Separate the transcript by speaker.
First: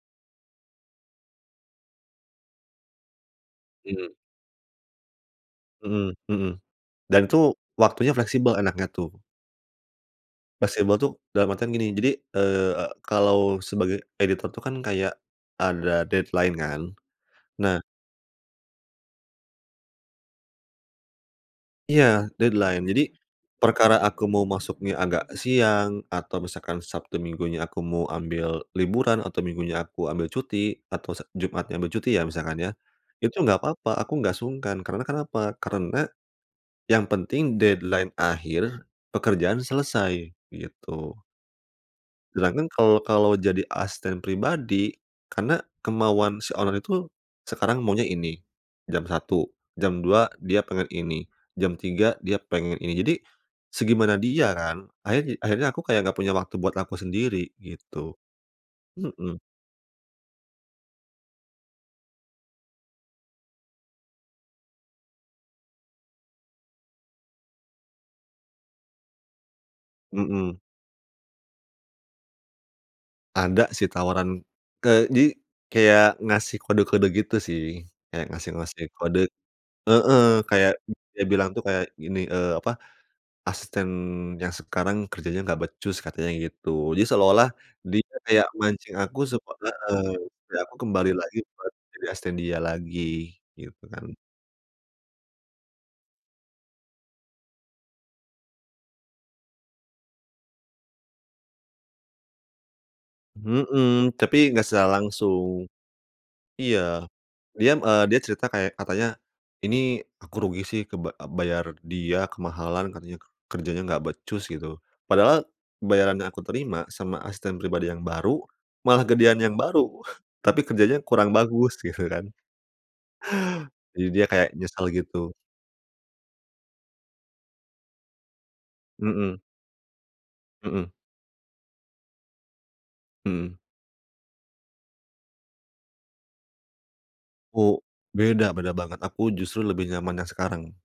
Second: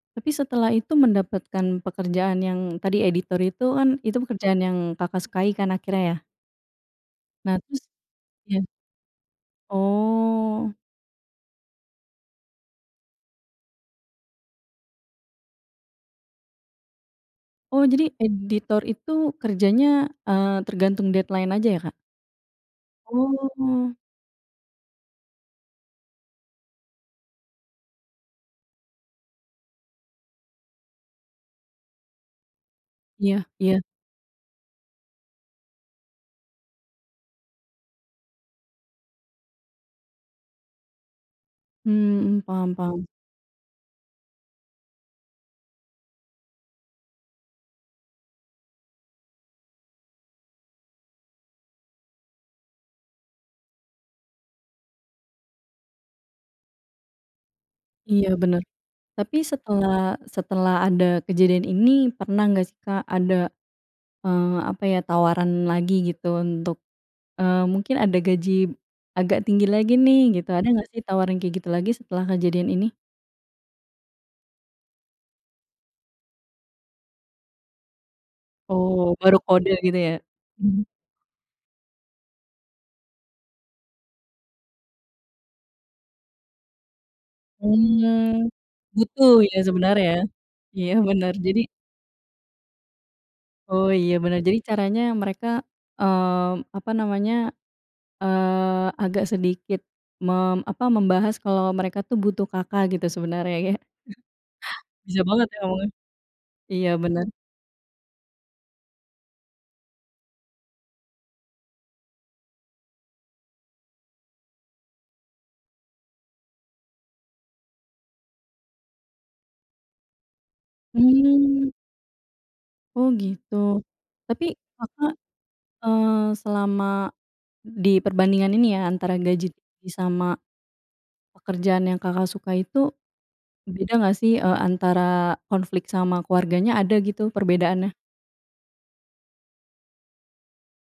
Speaker 1: Tapi setelah itu mendapatkan pekerjaan yang tadi editor itu kan
Speaker 2: Mhm.
Speaker 1: itu pekerjaan yang Kakak, sukai kan
Speaker 2: Mhm
Speaker 1: akhirnya ya?
Speaker 2: mhm, dan tuh
Speaker 1: Nah terus,
Speaker 2: waktunya fleksibel
Speaker 1: iya.
Speaker 2: enaknya tuh.
Speaker 1: Oh.
Speaker 2: Fleksibel itu dalam artian gini jadi, eee, kalau sebagai editor tuh kan kayak, ada deadline kan, nah.
Speaker 1: Oh jadi editor itu kerjanya, eee, tergantung deadline aja ya Kak?
Speaker 2: Iya deadline jadi, perkara
Speaker 1: Oh.
Speaker 2: aku mau masuknya agak siang atau misalkan Sabtu Minggunya aku mau ambil liburan atau Minggunya aku ambil cuti atau se Jumatnya ambil cuti ya misalkan ya, itu
Speaker 1: Iya
Speaker 2: nggak
Speaker 1: iya.
Speaker 2: papa aku nggak sungkan karena kenapa karena, yang penting deadline akhir pekerjaan selesai gitu.
Speaker 1: Mmm,
Speaker 2: Sedangkan
Speaker 1: paham
Speaker 2: kalau
Speaker 1: paham.
Speaker 2: kalau jadi asisten pribadi, karena kemauan si owner itu, sekarang maunya ini, jam 1.00 jam 2.00 dia pengen ini, jam 3 dia pengen ini jadi, segimana dia kan akhir akhirnya aku kayak nggak punya waktu buat aku sendiri gitu,
Speaker 1: Iya bener, tapi
Speaker 2: mhm.
Speaker 1: setelah setelah ada kejadian ini pernah nggak sih Kak, ada, eee, apa ya tawaran lagi gitu untuk, eee, mungkin ada gaji, agak tinggi lagi nih gitu
Speaker 2: Mhm.
Speaker 1: ada nggak sih tawaran kayak gitu lagi setelah kejadian ini?
Speaker 2: Ada sih tawaran, ke jadi kayak ngasih kode-kode gitu sih kayak ngasih-ngasih
Speaker 1: Oh
Speaker 2: kode,
Speaker 1: baru kode gitu ya?
Speaker 2: heeh, kayak dia bilang tuh kayak gini, eee, apa, asisten yang sekarang kerjanya nggak becus katanya gitu jadi seolah-olah dia kayak
Speaker 1: Mmm,
Speaker 2: mancing aku
Speaker 1: butuh
Speaker 2: supa
Speaker 1: ya
Speaker 2: heeh,
Speaker 1: sebenarnya ya,
Speaker 2: supaya aku
Speaker 1: iya
Speaker 2: kembali
Speaker 1: bener
Speaker 2: lagi
Speaker 1: jadi
Speaker 2: buat jadi asisten dia lagi, gitu
Speaker 1: Oh
Speaker 2: kan.
Speaker 1: iya bener jadi caranya mereka, mmm, apa namanya, eee, agak sedikit mem apa membahas kalau mereka tuh butuh Kakak, gitu sebenarnya ya,
Speaker 2: Mhm, tapi nggak secara
Speaker 1: bisa banget ya
Speaker 2: langsung,
Speaker 1: ngomongnya, iya
Speaker 2: iya,
Speaker 1: bener.
Speaker 2: dia, eee, dia cerita kayak katanya, ini aku rugi sih ke ba bayar dia kemahalan katanya kerjanya nggak becus gitu padahal, bayaran yang aku terima sama asisten pribadi yang baru malah gedean yang baru tapi kerjanya kurang
Speaker 1: Mmm.
Speaker 2: bagus gitu kan.
Speaker 1: Oh gitu,
Speaker 2: Jadi dia
Speaker 1: tapi
Speaker 2: kayak nyesel
Speaker 1: Kakak,
Speaker 2: gitu.
Speaker 1: eee, selama, di perbandingan ini ya antara
Speaker 2: Mhm.
Speaker 1: gaji sama,
Speaker 2: Mhm.
Speaker 1: pekerjaan yang Kakak, suka itu,
Speaker 2: Mhm.
Speaker 1: beda nggak sih, eee, antara konflik sama keluarganya ada gitu
Speaker 2: Oh
Speaker 1: perbedaannya?
Speaker 2: beda beda banget aku justru lebih nyaman yang sekarang.